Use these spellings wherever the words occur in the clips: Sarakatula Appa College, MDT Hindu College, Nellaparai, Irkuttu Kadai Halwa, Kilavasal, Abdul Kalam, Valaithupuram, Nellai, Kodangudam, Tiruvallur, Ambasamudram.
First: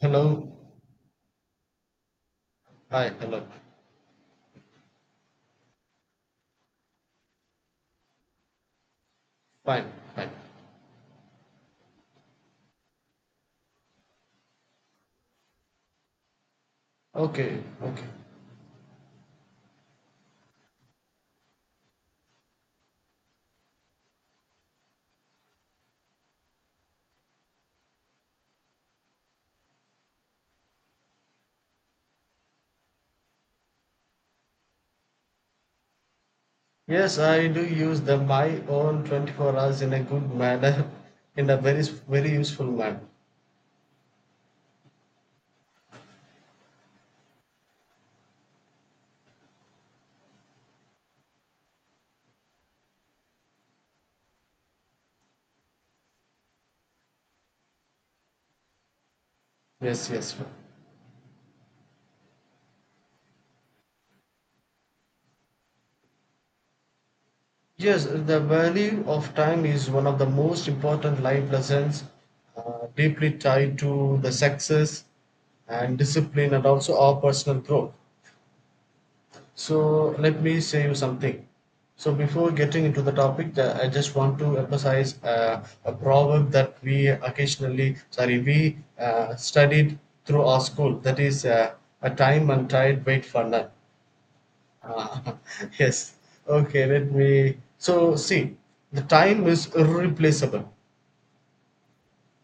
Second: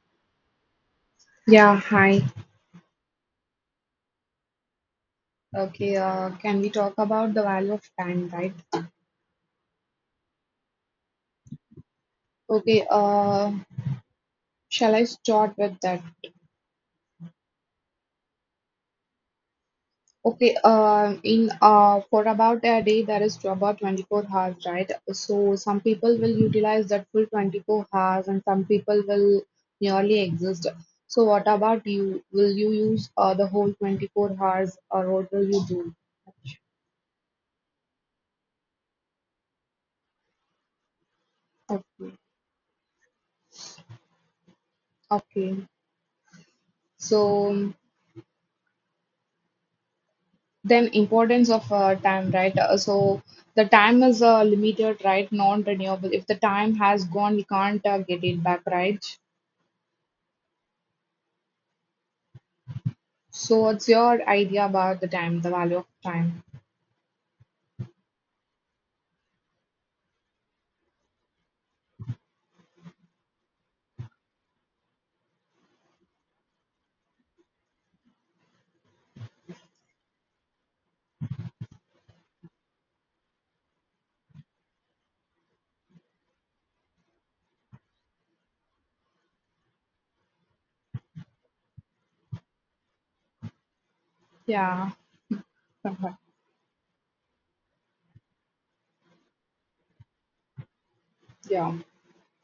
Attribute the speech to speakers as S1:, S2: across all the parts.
S1: Hello.
S2: Yeah, hi.
S1: Hi. Hello.
S2: Okay, can we talk about the value of time, right?
S1: Fine. Fine.
S2: Okay, uh, Shall I start with that?
S1: Okay. Okay.
S2: Okay, in for about a day, there is about 24 hours, right? So some people will utilize that full 24 hours, and some people will nearly exist. So what about you? Will you use the whole 24 hours, or what will you do?
S1: Yes, I do use the my own 24 hours in a good manner, in a very
S2: Okay,
S1: very useful manner.
S2: okay. So. Then importance of time, right? So the time is limited, right? Non-renewable. If the time has gone, we can't get it back, right?
S1: Yes. Yes.
S2: So what's your idea about the time, the value of time?
S1: Yes. The value of time is one of the most important life lessons, deeply tied to the success and discipline, and also our personal growth. So let me say you something. So before getting into the topic, I just want to emphasize a proverb that we we studied through our school. That is a time and tide wait for none.
S2: Yeah,
S1: Uh,
S2: uh
S1: yes. Okay. Let me. So see, the time is irreplaceable,
S2: yeah,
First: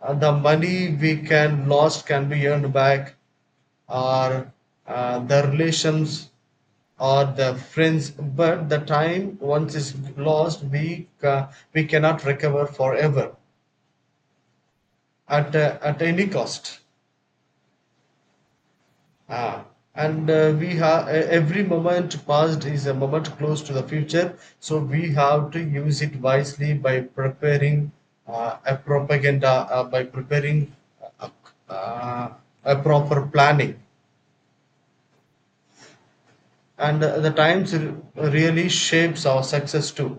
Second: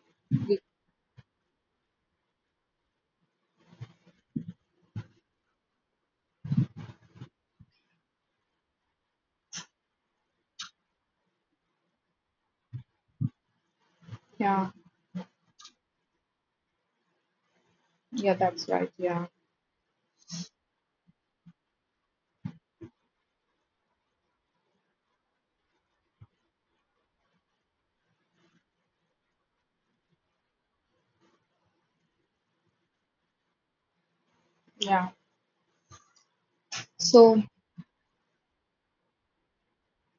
S1: the
S2: We-
S1: money we can lost can be earned back or the relations or the friends, but the time once is lost we cannot recover forever,
S2: yeah,
S1: at any cost.
S2: yeah. That's right. Yeah,
S1: Ah, and we have every moment past is a moment close to the future, so we have to use it wisely by preparing a propaganda, by preparing a, a, uh, a proper planning.
S2: yeah.
S1: And the
S2: So
S1: times really shapes our success too.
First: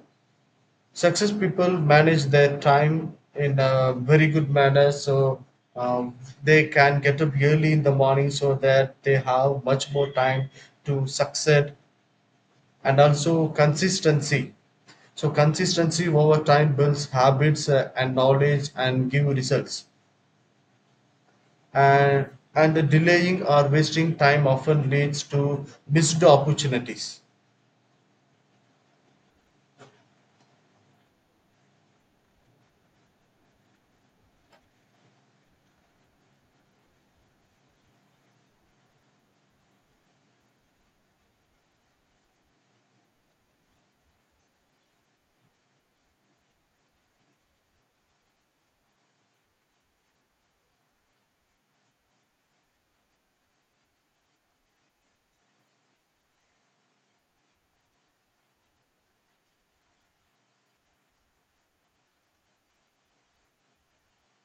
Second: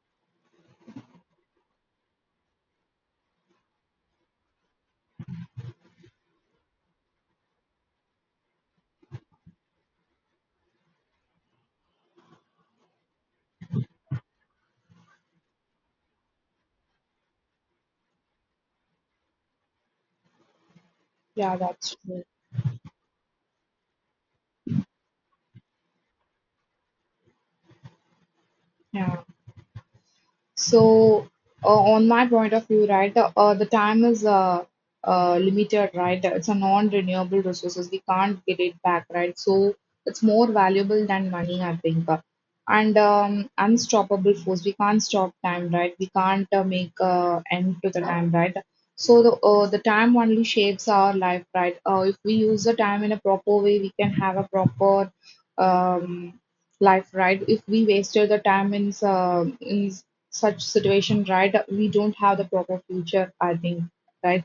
S1: Success people manage their time in a very good manner, so um, they can get up early in the morning so that they have much more time to succeed, and also consistency. So consistency over time builds habits and knowledge and give results,
S2: yeah, that's true.
S1: and and the delaying or wasting time often leads to missed opportunities.
S2: Yeah. So, on my point of view, right, the time is limited, right? It's a non-renewable resources. We can't get it back, right? So, it's more valuable than money, I think. And unstoppable force. We can't stop time, right? We can't make end to the time, right? So the time only shapes our life, right? If we use the time in a proper way, we can have a proper um, life, right? If we wasted the time in, in such situation, right? We don't have the proper future, I think, right?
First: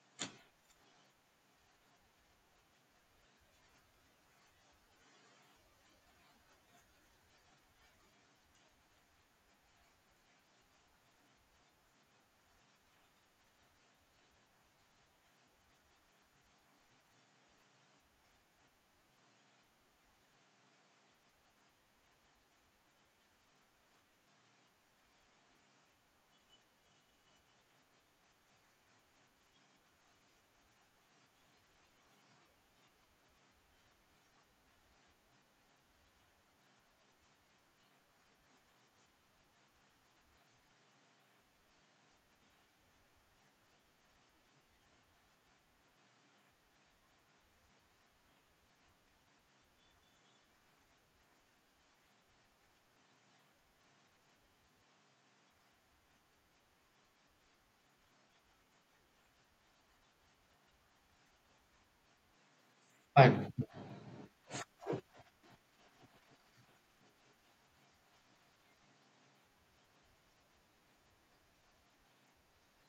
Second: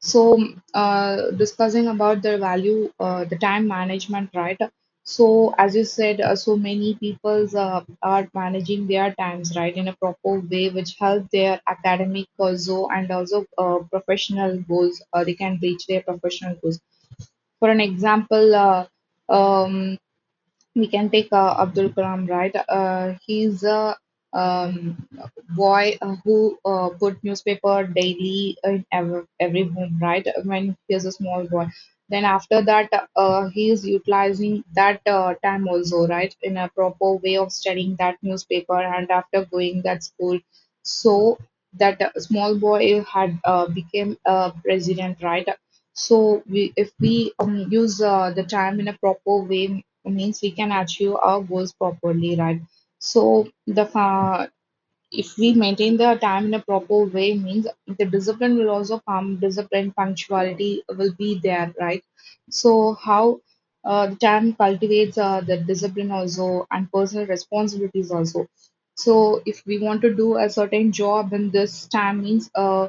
S2: So, discussing about the value, the time management, right? So, as you said, so many people's are managing their times, right, in a proper way, which help their academic also and also professional goals. They can reach their professional goals. For an example, um, we can take Abdul Kalam, right? He's a um, boy who put newspaper daily in every home, right? When he was a small boy. Then after that, he is utilizing that time also, right? In a proper way of studying that newspaper and after going that school. So that small boy had became a president, right? So we, if we use the time in a proper way, means we can achieve our goals properly, right? So the fa- if we maintain the time in a proper way means the discipline will also come, discipline, punctuality will be there, right? So how
S1: Fine.
S2: the time cultivates the discipline also and personal responsibilities also. So if we want to do a certain job in this time means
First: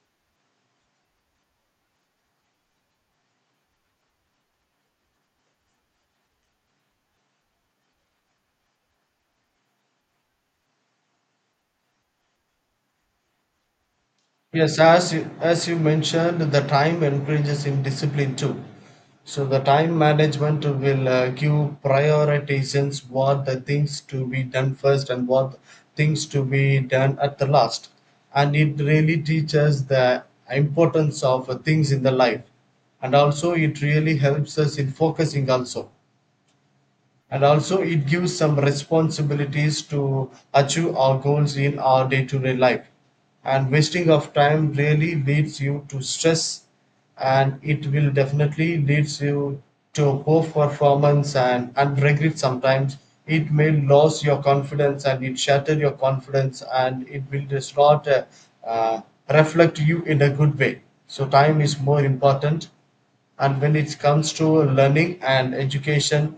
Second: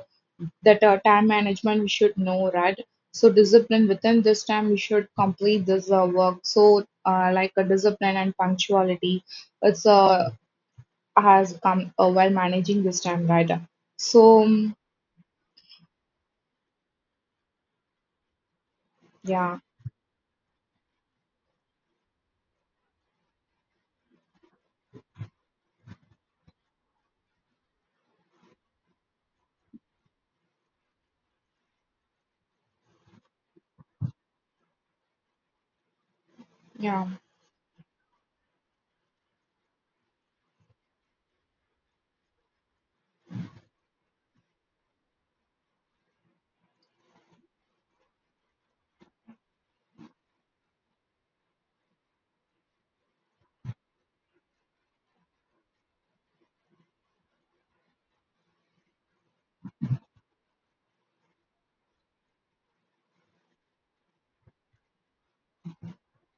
S2: that time management we should know, right? So discipline, within this time we should complete this work, so like a discipline and punctuality, it's has come while managing this time, right? So
S1: Yes, as you mentioned, the time encourages in discipline too. So
S2: yeah,
S1: the time management will give prioritizations, what the things to be done first and what things to be done at the last. And it really teaches the importance of things in the life. And also it really helps us in focusing also,
S2: yeah,
S1: and also it gives some responsibilities to achieve our goals in our day-to-day life, and wasting of time really leads you to stress, and it will definitely leads you to poor performance and regret. Sometimes it may lose your confidence and it shatter your confidence, and it will just not uh, reflect you in a good way. So time is more important, and when it comes to learning and education,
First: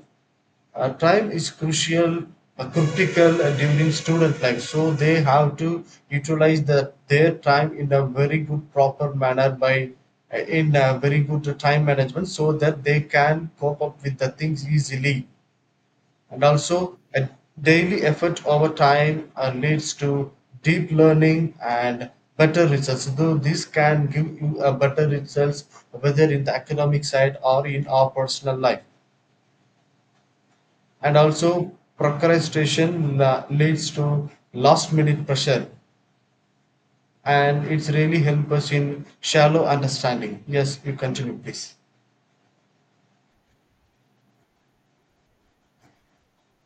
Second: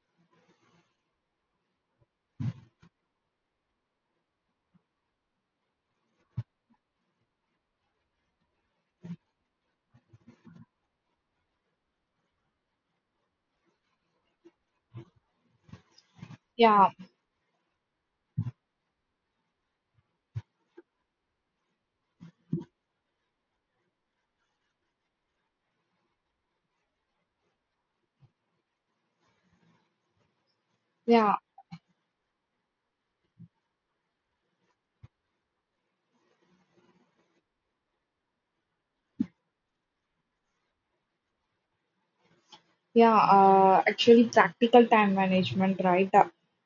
S1: time is crucial, critical during student life, so they have to utilize their time in a very good, proper manner by in a very good time management, so that they can cope up with the things easily. And
S2: yeah,
S1: also, a daily effort over time leads to deep learning and better results. Though this can give you a better results, whether in the academic side or in our personal life, and
S2: yeah.
S1: also procrastination leads to last minute pressure, and it's really help us in shallow understanding. Yes, you continue, please.
S2: Yeah, actually, practical time management, right? Uh,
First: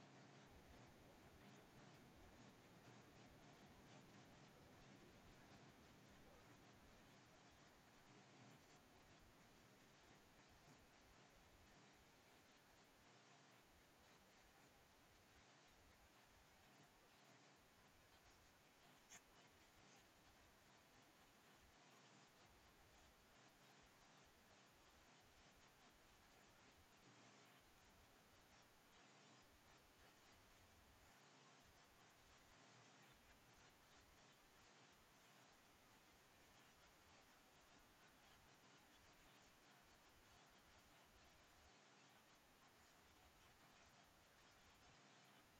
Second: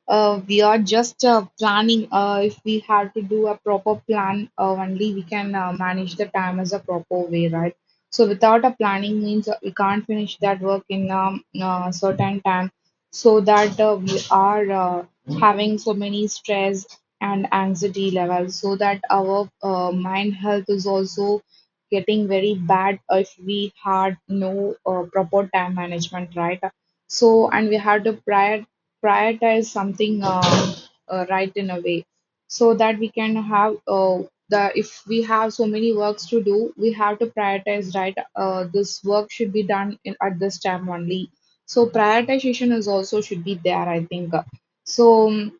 S2: uh, We are just planning. If we had to do a proper plan, only we can manage the time as a proper way, right? So, without a planning means we can't finish that work in certain time. So that we are having so many stress and anxiety levels. So that our mind health is also getting very bad if we had no proper time management, right? So, and we have to prioritize something, right, in a way so that we can have the if we have so many works to do, we have to prioritize, right? This work should be done in, at this time only. So, prioritization is also should be there, I think. So, um,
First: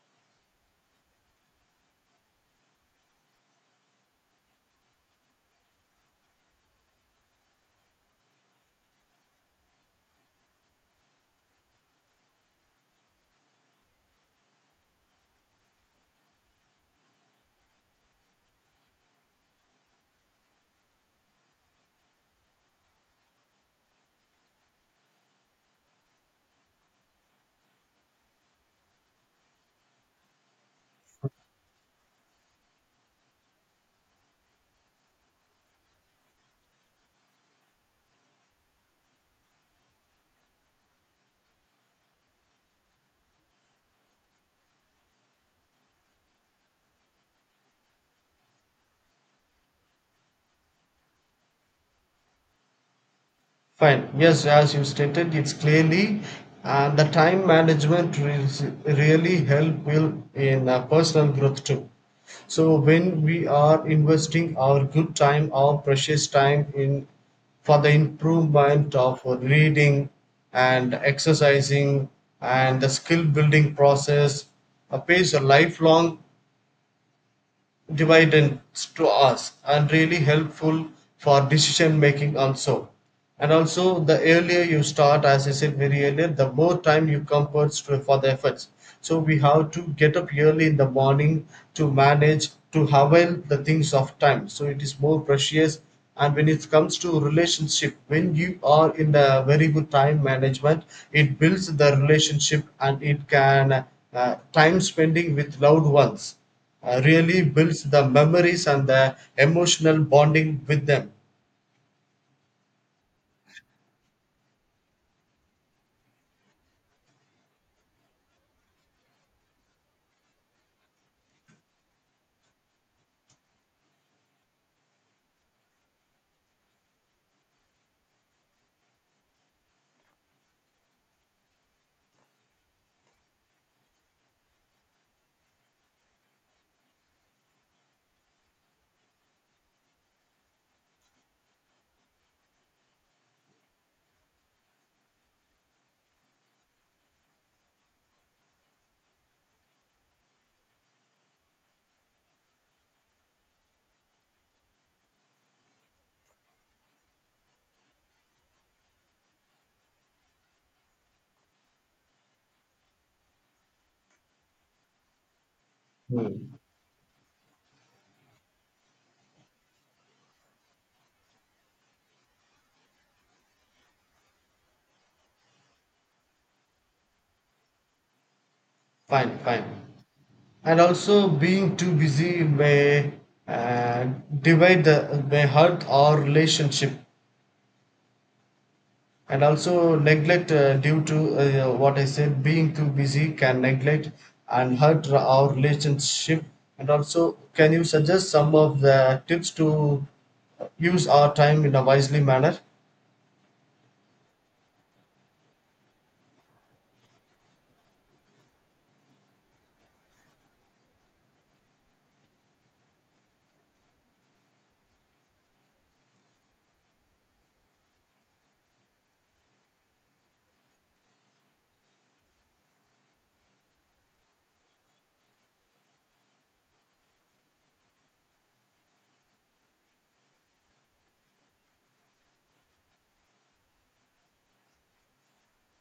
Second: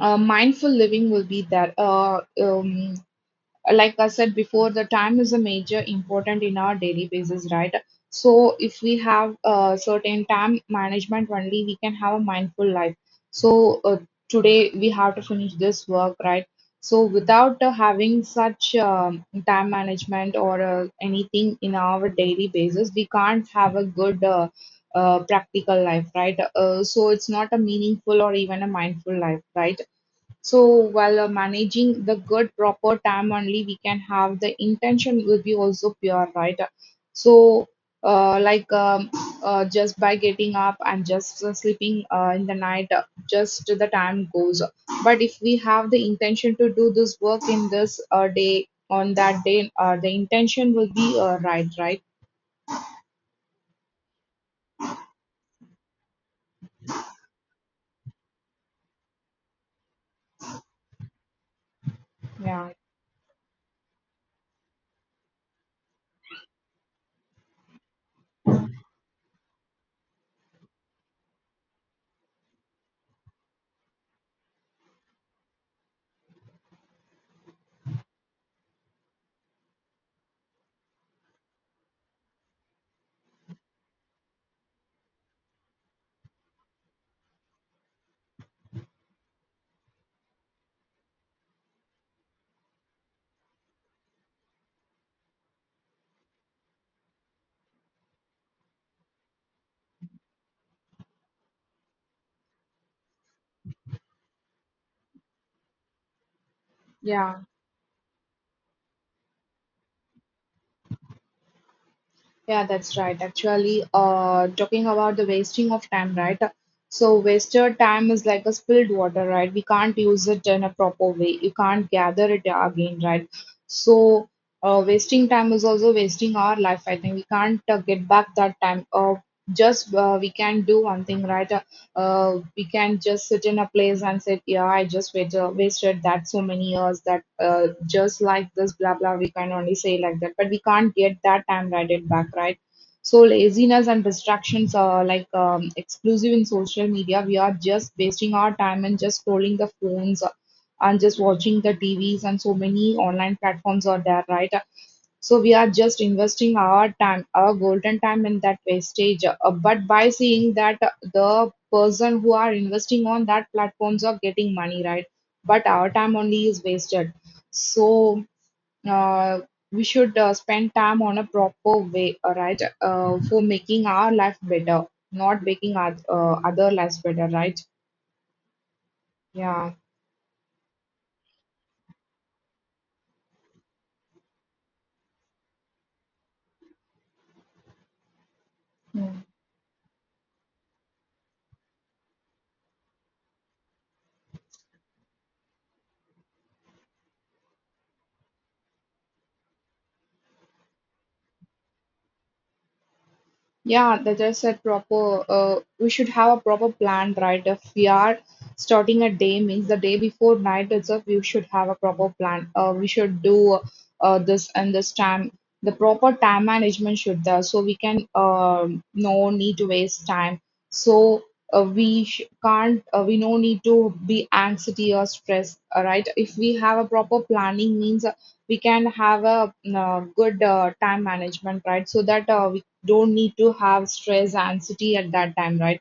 S2: uh, mindful living will be there. Like I said before, the time is a major important in our daily basis, right? So if we have a certain time management only, we can have a mindful life. So today we have to finish this work, right? So without having such time management or anything in our daily basis, we can't have a good practical life, right? So it's not a meaningful or even a mindful life, right? So while managing the good proper time only, we can have the intention will be also pure, right? So uh, like um, just by getting up and just sleeping in the night, just the time goes. But if we have the intention to do this work in this day on that day, the intention will be right, right?
S1: Fine. Yes, as you stated, it's clearly the time management really help will in personal growth too.
S2: Yeah,
S1: So when we are investing our good time, our precious time in for the improvement of reading and exercising and the skill building process, pays a lifelong dividends to us, and really helpful for decision making also. And also the earlier you start, as I said, very earlier, the more time you compass to, for the efforts, so we have to get up early in the morning to manage to avail the things of time, so it is more precious. And when it comes to relationship, when you are in the very good time management, it builds the relationship, and it can, time spending with loved ones
S2: yeah.
S1: really builds the memories and the emotional bonding with them.
S2: Yeah, that's right. Actually, talking about the wasting of time, right? So, wasted time is like a spilled water, right? We can't use it in a proper way. You can't gather it again, right? So, wasting time is also wasting our life. I think we can't get back that time. Just We can do one thing, right? We can just sit in a place and say, yeah, I just wait, wasted that so many years that just like this, blah, blah, we can only say like that. But we can't get that time right back, right? So laziness and distractions are like exclusive in social media. We are just wasting our time and just scrolling the phones and just watching the TVs and so many online platforms are there, right? So we are just investing our time, our golden time in that wastage. But by seeing that the person who are investing on that platforms are getting money, right? But our time only
S1: Hmm.
S2: is wasted. So uh, we should spend time on a proper way, right? For making our life better, not making our, other lives better, right?
S1: Fine, fine.
S2: Yeah.
S1: And also, being too busy may uh, divide the, may hurt our relationship. And also, neglect due to what I said, being too busy can neglect and hurt our relationship. And also, can you suggest some of the tips to use our time in a wisely manner?
S2: Yeah, that is a proper. We should have a proper plan, right? If we are starting a day, means the day before night itself, we should have a proper plan. We should do this and this time. The proper time management should there, so we can no need to waste time. So we sh can't. We no need to be anxiety or stress, right? If we have a proper planning, means we can have a good time management, right? So that don't need to have stress, anxiety at that time, right?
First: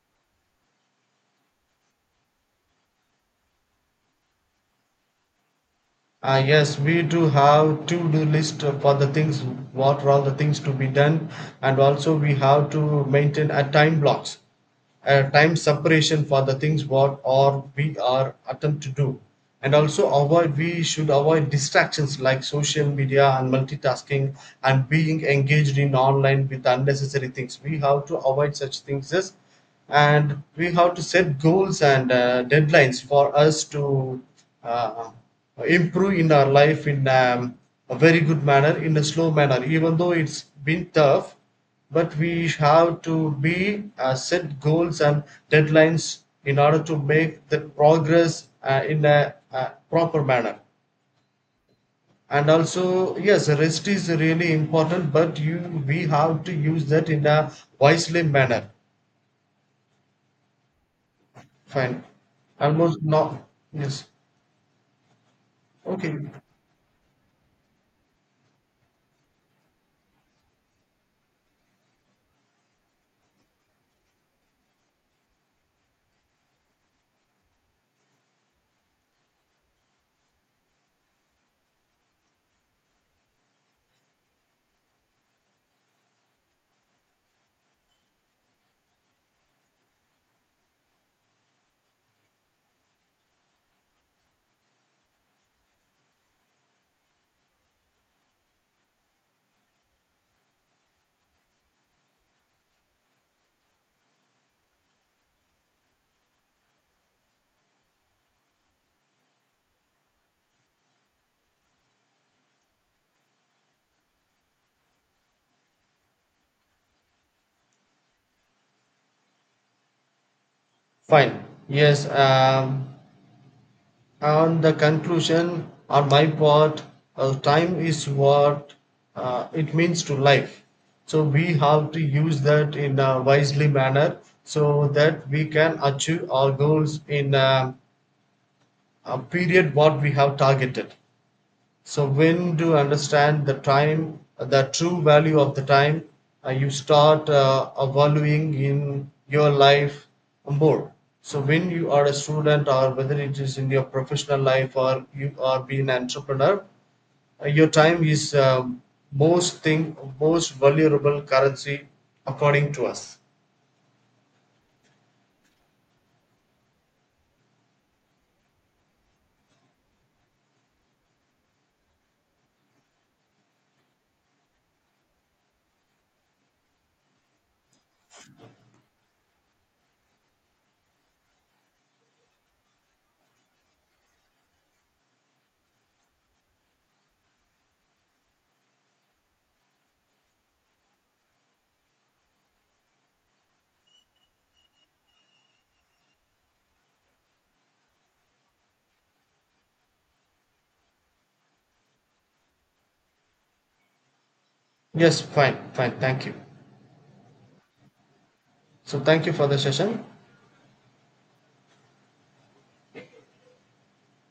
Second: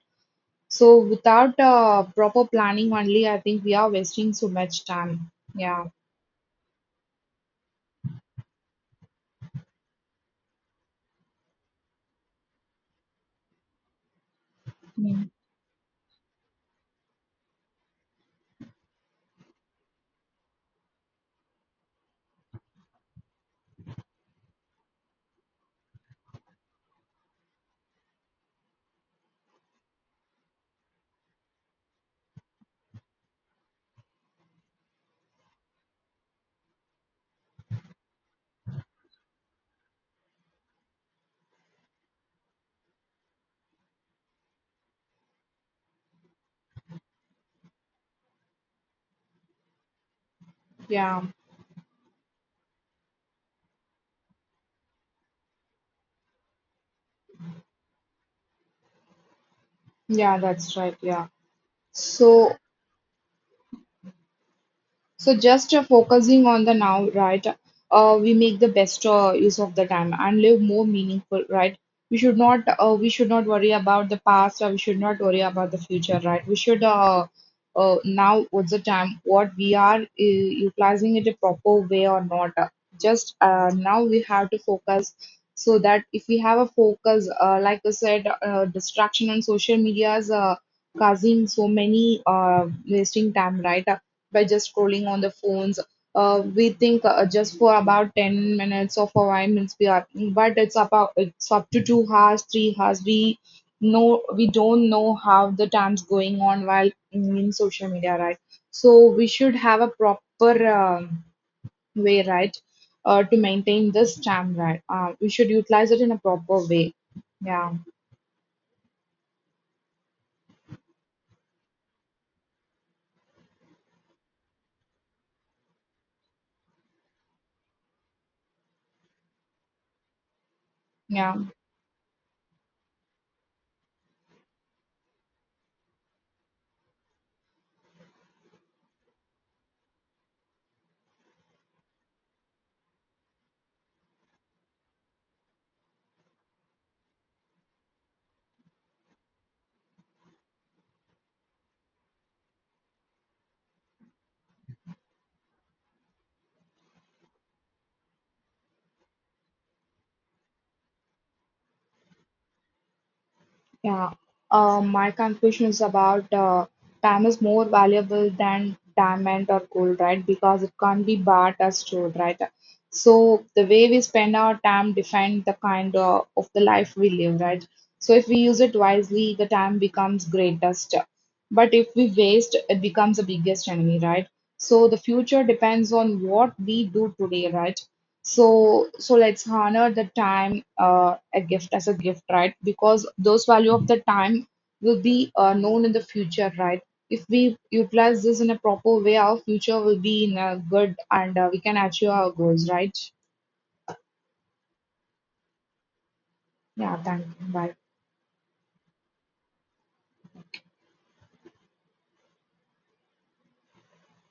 S2: So without proper planning only, I think we are wasting so much time. Yeah.
S1: Ah yes, we do have to-do list for the things, what are all the things to be done, and also we have to maintain a time blocks,
S2: Mm.
S1: time separation for the things what or we are attempt to do, and also avoid, we should avoid distractions like social media and multitasking, and being engaged in online with unnecessary things we have to avoid such things as. And we have to set goals and deadlines for us to uh, improve in our life in a very good manner, in a slow manner, even though it's been tough, but we have to be set goals and deadlines in order to make the progress in a, proper manner.
S2: Yeah,
S1: And also, yes, rest is really important, but you we have to use that in a wisely manner.
S2: yeah, that's right. Yeah.
S1: Fine.
S2: So,
S1: Almost not. Yes.
S2: so just
S1: Okay.
S2: focusing on the now, right? We make the best use of the time and live more meaningful, right? We should not worry about the past or we should not worry about the future, right? We should now what's the time? What we are utilizing it a proper way or not? Just Now we have to focus, so that if we have a focus, like I said, distraction on social medias. Causing so many wasting time, right, by just scrolling on the phones. We think just for about 10 minutes or for 5 minutes we are, but it's about it's up to 2 hours, 3 hours. We don't know how the time's going on while in social media, right? So we should have a proper um, way, right, to maintain this time, right? We should utilize it in a proper way. Yeah,
S1: Fine. Yes. And the conclusion, on my part, time is what it means to life. So
S2: yeah.
S1: we have to use that in a wisely manner so that we can achieve our goals in a period what we have targeted. So when to understand the time, the true value of the time, you start valuing in your life more. So when you are a student or whether it is in your professional life or you are being an entrepreneur, your time is most thing, most valuable currency according to us.
S2: Yeah. My conclusion is about time is more valuable than diamond or gold, right? Because it can't be bought or stored, right? So the way we spend our time defines the kind of the life we live, right? So if we use it wisely, the time becomes greatest. But if we waste, it becomes the biggest enemy, right? So the future depends on what we do today, right? So, so let's honor the time, a gift as a gift, right? Because those value of the time will be known in the future, right? If we utilize this in a proper way, our future will be in a good and we can achieve our goals, right?
S1: Yes, fine, fine. Thank you.
S2: Yeah, thank you. Bye.
S1: So thank you for the session.